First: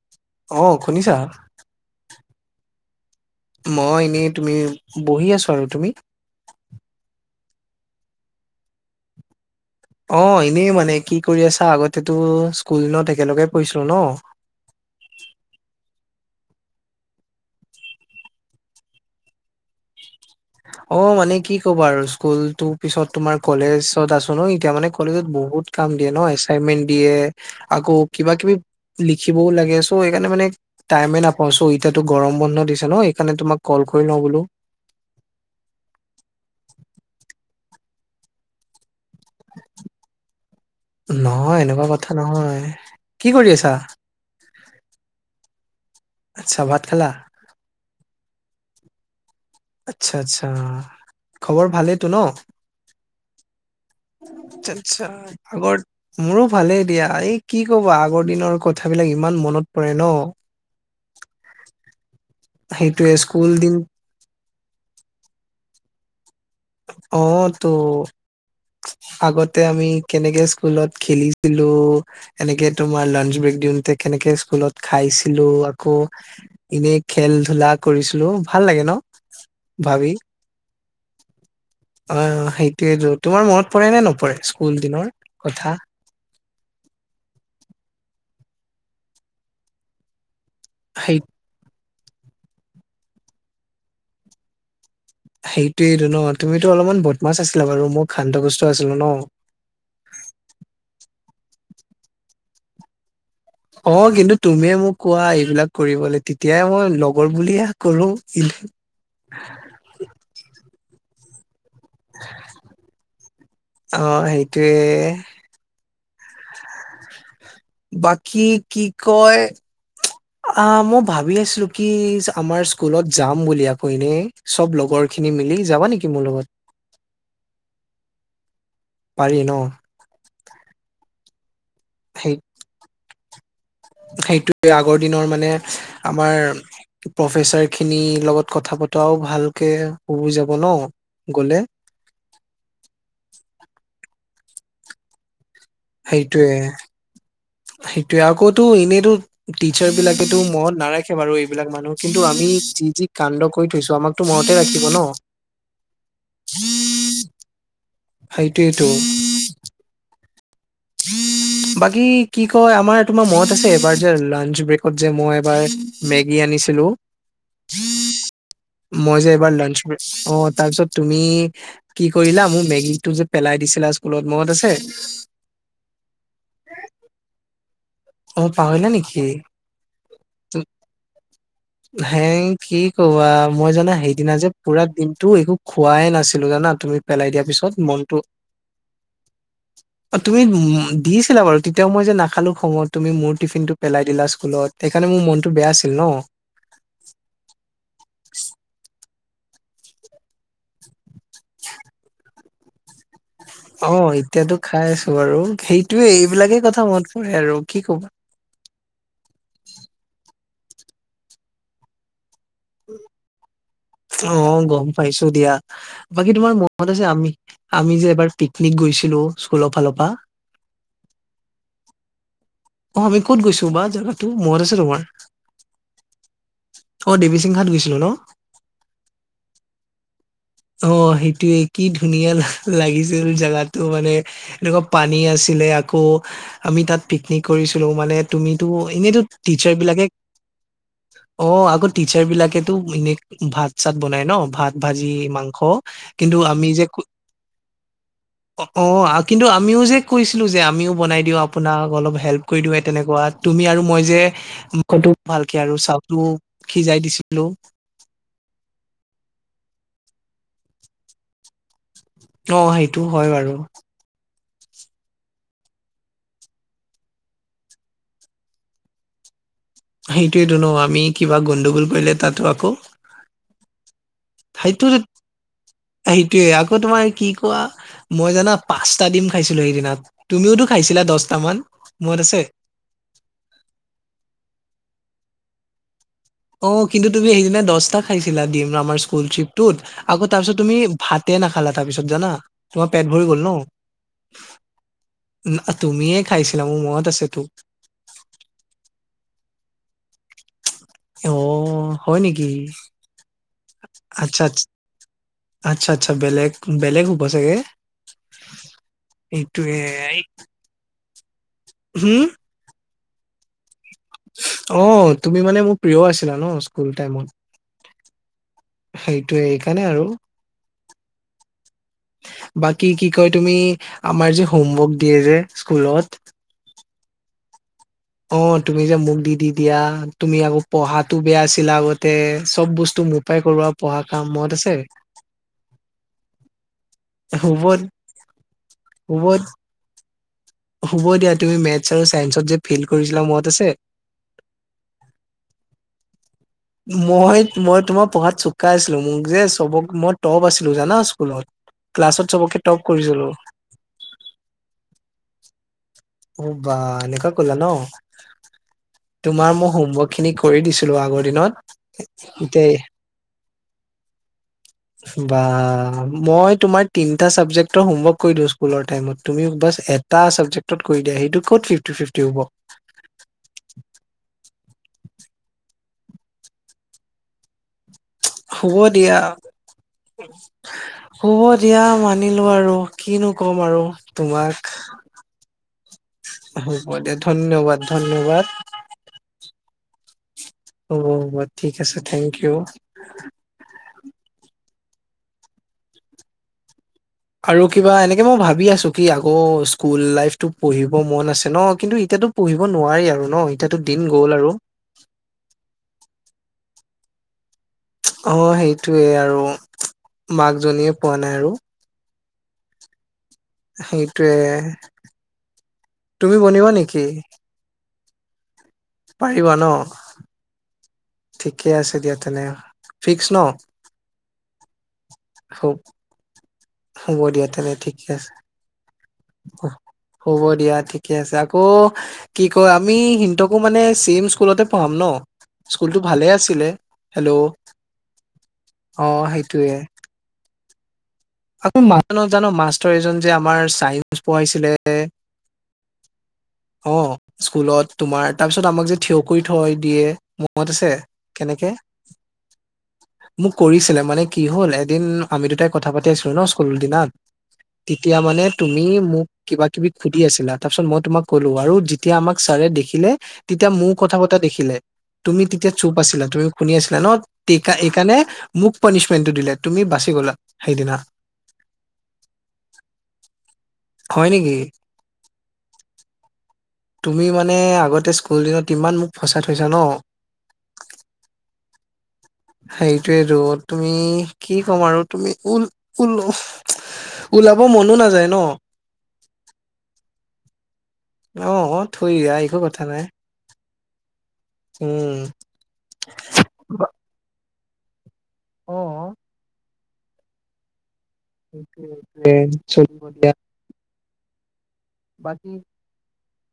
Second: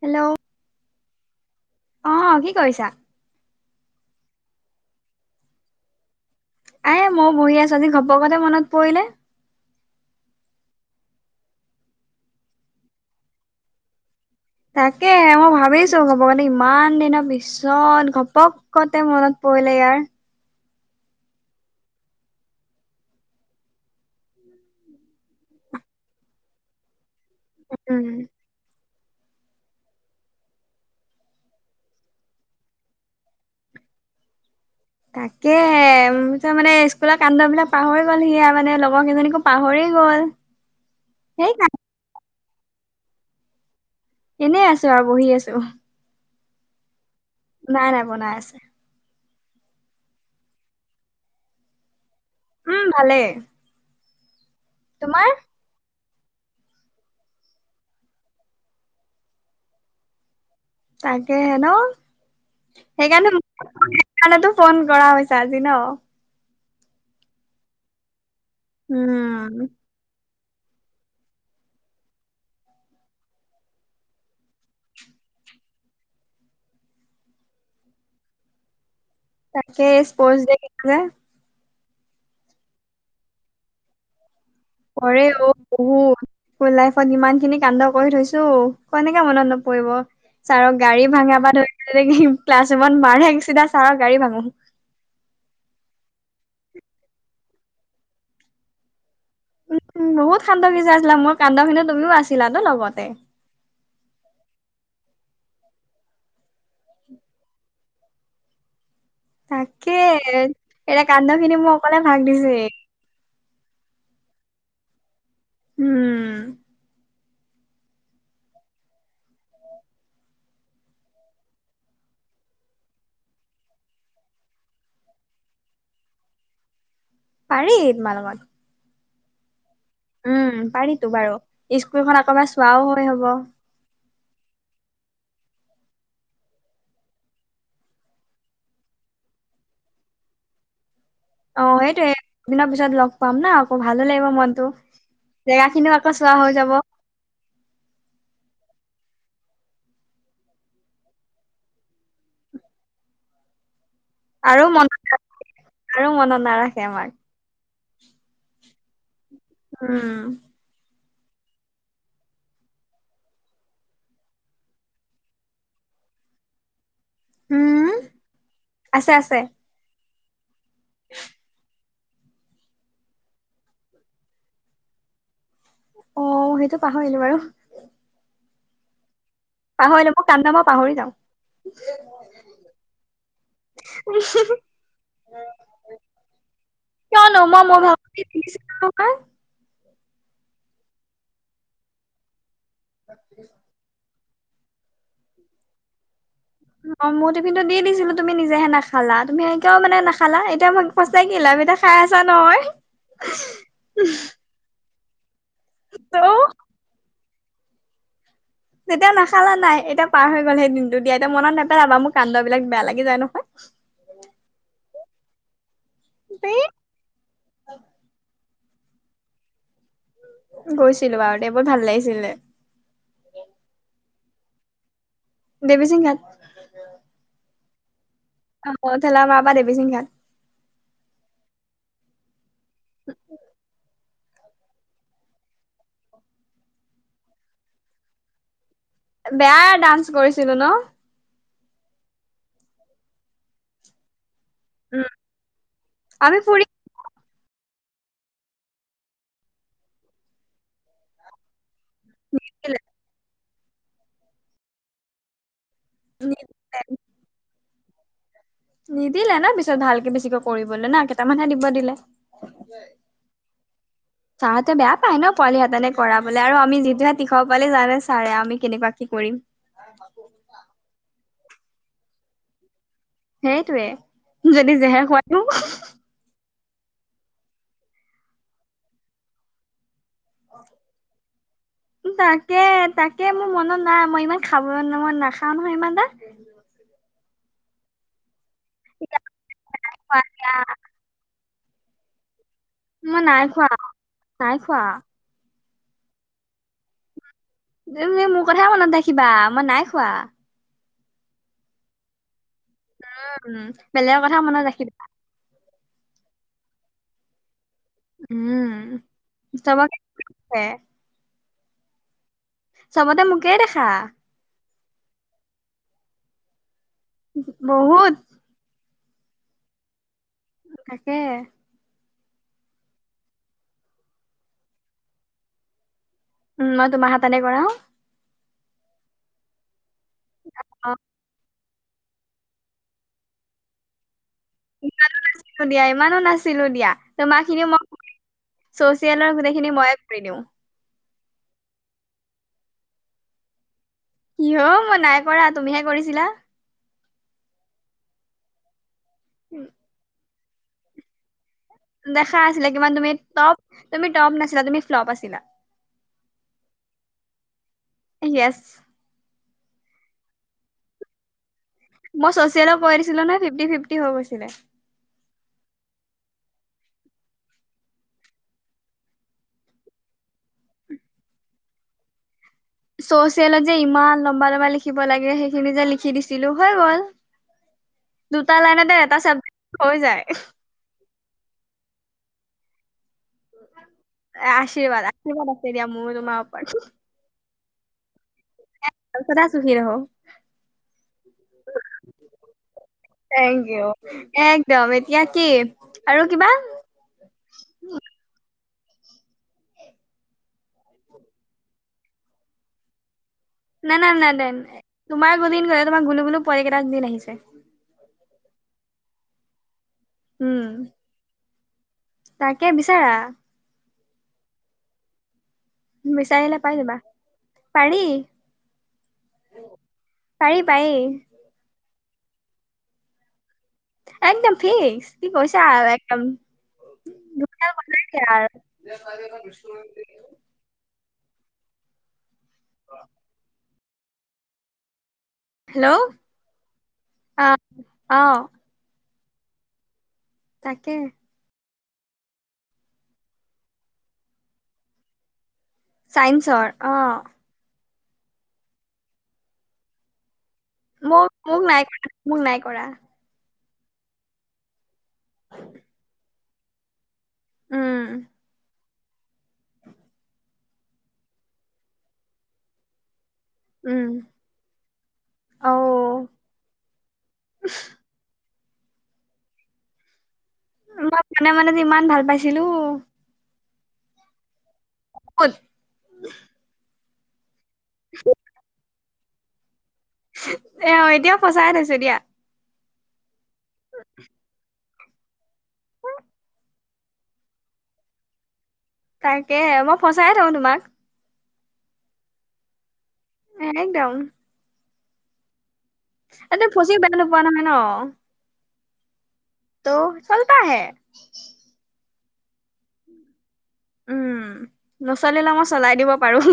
Hello অ শুনিছা অ কি কৰিছা মই এনেই তুমি বহি আছো আৰু তুমি এ মই বহি আছো আজি ঘপকতে মনত পৰিলে অ এনেই মানে কি কৰি আছা আগতেতো স্কুল নত একেলগে পঢ়ছিলো ন তাকে মই ভাবিছো ঘপকতে ইমান দিনৰ পিছত ঘপকতে মনত কৰিলে ইয়াৰ অ মানে কি ক'ব আৰু স্কুল তো পিছত তোমাৰ কলেজত আছো ন এতিয়া মানে কলেজত বহুত বহত কাম দিয়ে ন এচাইনমেন্ট দিয়ে আকৌ উম কিবা কিবি লিখিবও লাগে চ' সেইকাৰণে মানে টাইমে নাপাও চ ইতিাতো গৰম বন্ধ দিছে ন সকাৰণে তোমাক ক লওঁ বোলো তাকেে মানে স্কুলৰ কানণ্ডবলাক পাহৰি গ'ল সিয় মানে এজনীকো পাহৰি গল নহয় এনেকুৱা সেইকাৰণ কথা নহয় কি কৰি আছা এনেই আছো আৰু বহি আছো আচ্ছা ভাত খেলা নাই নাই বনাই আছে আচ্ছা আচ্ছা খবৰ ভালেইেতো ন উম ভালে আচ্া আচ্ছা আগৰ মোৰো ভালেই এ দিয়া এই কি কবা আগৰ দিনৰ কথাবিলাক ইমান মনত পৰে ন তাকে হে ন। সেইটোয়ে সেইকাৰণে স্কুল দিন সেই কাৰণেতো ফোন কৰা হৈছে আজি ন। অ', তো আগতে উম আমি কেনেকে স্কুলত খেলিছিলো এনেকে তোমাৰ লাঞ্চ ব্ৰেক দিওঁতে কেনেকে স্কুলত খাইছিলো। আকৌ এনেই খেল ধূলা কৰিছিলো ভাল লাগে ন। তাকে ভাবি স্পৰ্ট ডে অ', সেইটোয়েো তোমাৰ মনত পৰে নে নপৰে। স্কুল দিনৰ কৰেঢ অ কথা বহুত স্কুল লাইফত ইমান খিনি কান্ড কৰি থৈছো। ত কেনেকে মনত নপৰিব ছাৰক গাড়ী সেই ভাঙাব ধৰি তেনেকে ক্লাছ ৰুমত মাৰ আহ চিথা ছাৰৰ গাড়ী ভাঙো। সেইটোয়েইটো ন তুমিতো অলপমান বদমাছ আছিলা বাৰু মোৰ খান্তসস্ত আছিলো ন। উ বহুত [unintelligible] মোৰ কান্দখিনি তুমিও আছিলা ন লগতে। অ', কিন্তু তুমিয় মোক কোৱা এইবিলাক কৰিবলৈ তেতিয়াই মই লগৰ বুলে কৰো। তাকে এতিয়া কান্দ খিনি মোক অকলে ভাগ দিছে। অ সেইটোৱে। উম। বাকী কি কয় অ', মই ভাবি আছিলো কি আমাৰ স্কুলত যাম বুলি আকৌ এনে চব লগৰ খিনি মিলি যাবা নেকি মোৰ লগত। পাৰি তোমাৰ লগত। পাৰি ন। উম পাৰিতো বাৰু স্কুলখন আকবাৰ চোৱাও হয় হ'ব। সেইটোয়ে আগৰ দিনৰ মানে আমাৰ প্ৰফেচাৰ খিনিৰ লগত কথা পতৰাও ভালকে হুব যাব ন। গলে অ সেইটোয়েদিনৰ পিছত লগ পাম ন আকৌ ভালো লাগিব মনতটো জেগা খিনিও আকৌ চোৱা হৈ যাব। সেইটোয়ে আকৌতো এনেইতো টিচাৰ বিলাকেতো মনত নাৰাখে বাৰু এইবিলাক মানুহ কিন্তু আমি যি যি কাণ্ড কৰি থৈছো আমাক তটো মনতে আৰু ৰাখিব ন। মনত আৰু মনত নাৰাখে আমাক সেইটো এইটো। উম। [unintelligible] বাকী কি কয় আমাৰ তোমাৰ মত আছেবাৰ যে লাঞ্চ ব্ৰেকত যে মই এবাৰ মেগী আনি ছিলো। উম আছে মই যে আছে এইবাৰ লঞ্চ কৰি অ তাৰপিছত তুমি কি কৰিলা মোৰ মেগীটো যে পেলাই দিছিলা স্কুলত মনত আছে। অ', সেইটো পাহৰিলো বাৰু। অ', পাহৰিলো নেকি। পাহৰিলে মোক কাম নামই পাহৰি যাওঁ। হে কি কবা মই জানা সেইদিনা যে পুৰা দিনতটো একো খোৱাইে নাছিলো। না তুমি পেলাই কিয়নো দিয়া মই পিছত মোৰ মনতটো [unintelligible] [unintelligible] অ', তুমি দিছিলা বাৰু তেতিয়াও মই যে নাখালো খঙত তুমি মোৰ টিফিন টো পেলাই দিলা স্কুলত সেইকাৰণে মোৰ মনটো বেয়া আছিল ন। অ মোৰ টিফিন টো দি দিছিলো তুমি নিজেহে নাখালা তুমি সেওকে মানে নাখালা এতিয়া মই সঁচাকে লাভ এটা খাই আছা নহয়। অ', এতিয়াতো খাই আছো আৰু সেইটোয়ে ত এইবিলাকেই কথা মন কৰে আৰু কি কবা। তেতিয়া নাখালা নাই এতিয়া পাৰ হৈ গ'ল সেই দিনটো দিয়া এতিয়া মনত নেপেলাবা মোক কান্দাবিলাক বেয়া লাগি যায় নহয়। অ', গম পাইছোঁ দিয়া বাকী তোমাৰ এই মনত আছে আমি আমি যে এবাৰ পি নিক গৈছিলোঁ স্কুলৰ ফালৰ পৰা। গৈছিলোঁ বাৰু দে বৰ ভাল লাগিছিলে। অ', আমি ক'ত গৈছো বা জেগাতো মনত আছে তোমাৰ? দেৱীচিং ঘাট অ', দেৱী সিংহাত গৈছিলো ন'। [unintelligible] বা দেৱী সিংঘাত। অ', সেইটোৱে কি ধুনীয়া লাগিছিল জাগাতো মানে। এনেকুৱা পানী আছিলে আকৌ আমি তাত পিকনিক কৰিছিলোঁ মানে তুমি তো এনেইটো বেয়া ডান্স টিচাৰবিলাকে কৰিছিলো ন অ', আগৰ টিচাৰবিলাকেতো এনে ভাত চাত বনাই ন' ভাত উম ভাজি মাং স কিন্তু আমি যে ক অ কিন্তু আমিও যে কৈছিলো যে আমিও বনাই দিওঁ আপোনাক অলপ হেল্প কৰি দিওঁ ফুৰি তেনেকুৱা তুমি আৰু মই যে [unintelligible] ভাল কে আৰু চাউলতো সিজাই দিছিলো। নিদিলে ন পিছত ভালকে বেছিকৈ কৰিবলৈ না কেইটামানহে দিব দিলে। অ সেইটো হয় বাৰু। ছাৰহঁতে বেয়া পায় ন পোৱালিহঁতেনে কৰাবোলে আৰু আমি যিটোহে তীখৰ পোৱালি জানে ছাৰে আমি কেনেকুৱা কি কৰিম। সেইটোয়েতো নো আমি কিবা গণ্ডগোল কৰিলে তাতো আক। সেইটোৱে যদি জেহেৰ খুৱাই নু। অ তোমাৰ কি কোৱা মই জানা পাঁচটা দিম খাইছিলো সেইদিনাত। মনত আছে তাকে তাকে মোৰ মনত নাই মই ইমান খাব ন মই নাখাওঁ নহয় ইমান দা। অ কিন্তু তুমি সেইদিনা দছটা খাইছিলা দিম। আমাৰ এটা স্কুলট্ৰিপটোত খোৱা আকৌ তাৰ দিয়া পিছত তুমি ভাতে নাখালা তাৰ পিছত জানা। তোমাৰ পেট মই ভৰি গ'ল নাই ন খোৱা নাই খোৱা তুমিয়ে খাইছিলা মোৰ মনত আছে তো। তুমি মোৰ কথাই মনত ৰাখিবা মই নাই খোৱা। অ হয় নেকি? উম বেলেগৰ কথা আত্চ্ছা মনত আত্চ ৰাখিবা আত্চ্ছা আত্চ্ছা বেলেগ বেলেগ হ'ব চাগে। উম এইটোৱে চবকে এই হুম? চবতে মোকেই দেখা। অ তুমি মানে মোৰ প্ৰিয় আছিলা ন স্কুল টাইমত। বহুত সেইটোয়ে এইকাৰণে আৰু। তাকে। বাকী, কি কয় তুমি! আমাৰ যে, হোমৱৰ্ক দিয়ে যে স্কুলত। উম, মই তোমাৰ সেইপিনে গৈ আহোঁ। অ'! তুমি যে, মোক দি দি দিয়া, তুমি আকৌ, অ', পঢ়াতো বেয়া আছি ছিলা আগতে। চব বস্তু মোৰ পৰাই ক'ৰবা, পঢ়া কাম মনত আছে ইমানো নাছিলোঁ দিয়া, ইমানো নাছিলোঁ। তোমাৰ হ'ব খিনি মই, [inaudible] হ'ব ছ'চিয়েলৰ গোটেইখিনি মইয়ে কৰি দিওঁ। হ'ব দিয়া, তুমি মেথছ আৰু ছাইন্সত যে ফেইল কৰিছিলা, মনত আছে? [unintelligible] মই নাই কৰা, তুমিহে কৰিছিলা। মই মই তোমাৰ পঢ়াত চোকা আছিলোঁ। মোক যে উম, চবক, মই টপ আছিলোঁ, জানা স্কুলত! ক্লাছত দেখা চবকে আছিলে, টপ কিমান তুমি কৰিছিলো টপ। তুমি টপ নাছিলা, তুমি ফ্লপ আছিলা। অ'! বা এনেকুৱা ক'লা ন'! য়েছ তোমাৰ মো হোমৱৰ্ক খিনি কৰি দিছিলোঁ, আগৰ দিনত। মই এতিয়া ছ'চিয়েলত পঢ়ি দিছিলোঁ নহয়, ফিফটি- ফিফটি হৈ গৈছিলে। বা! মই তোমাৰ তিনিটা ছাবজেক্টৰ হোমৱৰ্ক কৰি দিওঁ, স্কুলৰ টাইমত। তুমি বা এটা ছাবজেক্ট কৰি দিয়ে সেইটো কত ফিফটি ফিফটি হ'ব চ'চিয়েলত যে ইমান লম্বা লম্বা লিখিব লাগে সেইখিনি যে লিখি দিছিলো হৈ গল [inaudible] দুটা শুব লাইনতে এটা দিয়া চাবজেক্ট হৈ যায় শুব দিয়া মানিলো আৰু কিনো কম আৰু তোমাক আশীৰ্বাদ আশীৰ্বাদ আছে দিয়া মোৰো তোমাৰ শুব দিয়া ধন্যবাদ ধন্যবাদ এয়া ওচতে আছোহি ৰ অ ঠিক আছে থেংক ইউ। দিম এতিয়া কি আৰু কিবা আৰু কিবা এনেকে মই ভাবি আছো। কি আকৌ স্কুল লাইফতো পঢ়িব মন আছে ন কিন্তু এতিয়াতো পঢ়িব নোৱাৰি আৰু। ন এতিয়াতো না দিন না না গ'ল দে আৰু তোমাৰ গোলিন গয় তোমাৰ গুলো গুলো পোৱালিকেইটাক দিন আহিছে। অ সেইটোৱে আৰু উম মাকজনীয়ে পোৱা নাই আৰু। তাকে বিচাৰা সেইটোয়ে তুমি বিচাৰিলে বনিবা পাই যাবা নেকি? পাৰি। পাৰিবা ন। পাৰি পাৰি ঠিকে আছে দিয়া তেনে ফিক্স ন? একদম ফিক্স কি কৈছা একদম। হ'ব দিয়া ধুনীয়া তেনে ঠিকে বনাইছে আছে আৰু হ'ব দিয়া। ঠিকে আছে আকৌ কি কয় আমি সিন্তকো মানে চিম স্কুলতে পঢ়াম ন? হেল্ল' স্কুলতটো ভালে আছিলে, হেল্ল' অ অ অ সেইটোৱে তাকে আকৌ মা ন জান মাষ্টৰ এজন যে আমাৰ চাইন্স পঢ়াইছিলে। অ স্কুলত তোমাৰ তাৰপিছত আমাক যে থিয় কৰি থয় দিয়ে। মত আছে মোক মোক কেনেকে নাই কৰা মোক নাই কৰা মোক কৰিছিলে মানে কি হ'ল এদিন আমি দুটাই কথা পাতি আছিলো ন স্কুল দিনাত উম তেতিয়া মানে তুম মি মোক কিবা কিবি সুধি আছিলা তাৰ পিছত মই তোমাক কলো আৰু যেতিয়া আমাক ছাৰে দেখিলে তেতিয়া মো উম কথা পতা দেখিলে। তুমি তেতিয়া অ চুপ আছিলা, তুমি শুনি আছিলা ন, তি এইকাণে। মোক পানিচমেণ্টটো দিলে, তুমি বাচি গ'লা। সেইদিনা মই মনে মনে যে ইমান ভাল পাইছিলোঁ। হয় নেকি? কুত তুমি মানে আগতে স্কুল দিনত ইমান মোক ফচাই থৈছা ন'। এ, এতিয়াও ফচাই থৈছো দিয়া। সেইটোয়েতো তুমি কি ক'ম আৰু। তুমি ওল ওল-ওলাব মনো নাযায় ন'। তাকেহে মই ফচাইয়ে থওঁ তোমাক। অ' অ' থৈ দিয়া একো কথা নাই। একদম। উম। তাতে ফচি বেয়া নোপোৱা নহয় ন? অ'। ত' চলটা হে। এ, চলিব দিয়া। উম, নচলিলে মই চলাই দিব পাৰোঁ।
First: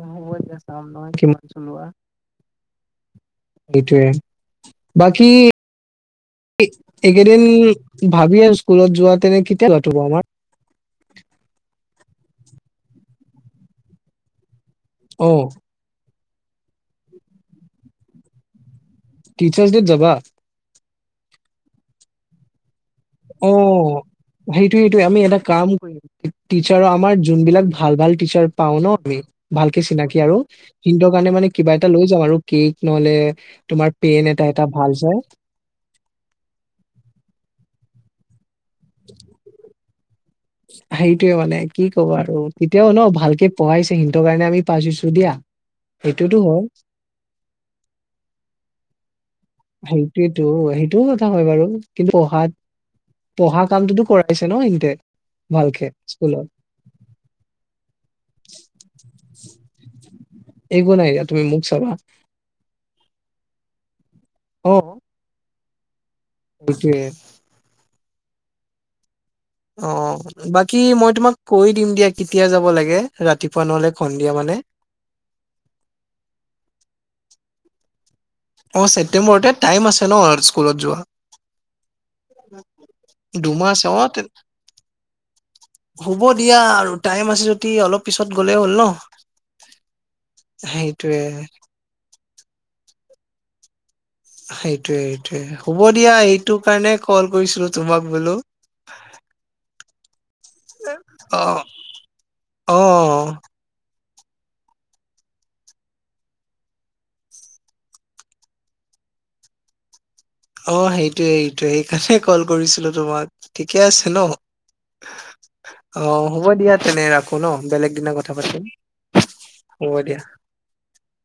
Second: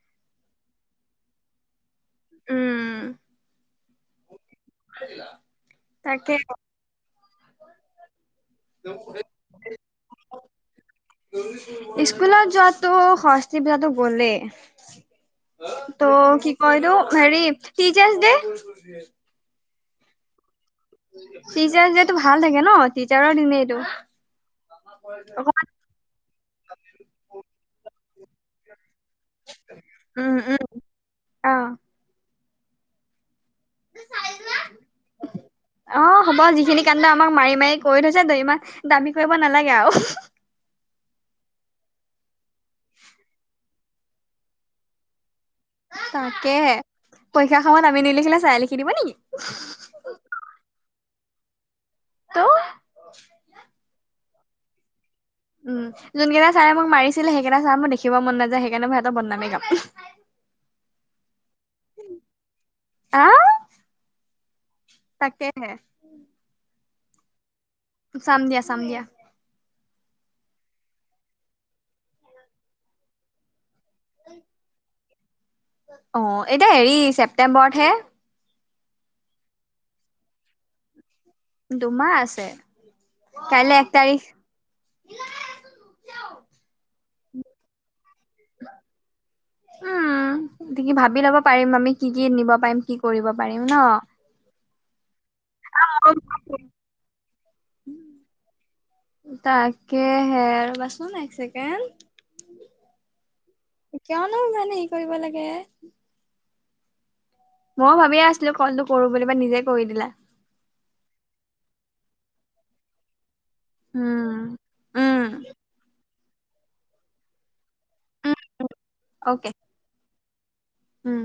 অ' হ'ব এতিয়া চাম ন কিমান চলোৱা। উম সেইটোৱে। তাকে এইদিন ভাবি আৰু স্কুলত যোৱা তেনে কেতিয়া লঠব আমাৰ স্কুলত যোৱাটো শচ্তি প যটো গলে অ ত কি কলো হেৰি টিচাৰ ডে টিচাৰ্ছ ডত যাবা টিচাৰটো ভাল থাকে ন টিচাৰৰ অ দিনেটো সেইটো সেইটোয়ে আমি এটা কাম কৰিম টিচাৰৰ আমাৰ যোনবিলাক ভাল ভাল টিচাৰ পাও ন আমি ভালকে চিনাকি আৰু উম উম সিনটোৰ কাৰণে মানে অ কিবা এটা লৈ যাম আৰু কি নহলে তোমাৰ পেন এটা এটা ভাল চাই অ হ'ব যিখিনি কাণ্ড আমাক মাৰি মাৰি কৰি থৈ জানো ইমান দামী কৰিব নালাগে আৰু সেইটোয়ে মানে কি ক'ব আৰু তেতিয়াও ন ভালকে পঢ়াইছো সেইন্তটোৰ কাৰণে আম পছিছো দিয়া সেইটোতো হয় তাকেহে পৰীক্ষা খামত আমি নিলিখিলে চাই লিখি দিব নেকি সেইটোয়েতো সেইটোও কথা হয় বাৰু কিন্তু পঢ়াত ত' পঢ়া কামটোতো কৰা পাইছে ন এতে উম যোনকেইটা ছাৰে মোক মাৰিছিলে সেইকেইটা ছাৰ মোৰ দেখিব মন নাযায় সেইকাৰণে মই সিহঁতৰ বনামেই গাপ এইগ নাই তুমি মুখ চাবা আহ উম হ টো চাম দিয়া চাম দিয়া অ বাকী মই তোমাক কৈ দিম দিয়া কেতিয়া যাব লাগে ৰাতিপুৱা নহলে সন্ধিয়া মানে অ এতিয়া হেৰি ছেপ্তেম্বৰতহে অ ছেপ্টেম্বৰতে টাইম আছে ন স্কুলত যোৱা দুমাহ আছে। কাইলে ধুমছে এক অ তাৰিখ তে হ'ব দিয়া আৰু টাইম আছে যদি অলপ পিছত গলে হ'ল ন সেইটোৱে গীত নিব পাৰিম কি কৰিব পাৰিম ন সেইটোৱে সেইটোয়ে হ'ব দিয়া এইটো কাৰণে কল কৰিছিলো তোমাক বোলো তাকেহে আৰু বাচোন এক অ চেকেণ্ড অ কিয়নো মানে হে কৰিব লাগে মইও ভাবিয়ে আছিলো কলটো কৰো বুলি বা নিজে কৰি দিলা অ সেইটোৱে সেইটোয়ে সেইকাৰণে কল কৰিছিলো তোমাক ঠিকে আছে ন উম, উম, অ হ'ব দিয়া তেনে ৰাখো ন বেলেগ দিনা উম, কথা পাতিম অকে হ'ব দিয়া উম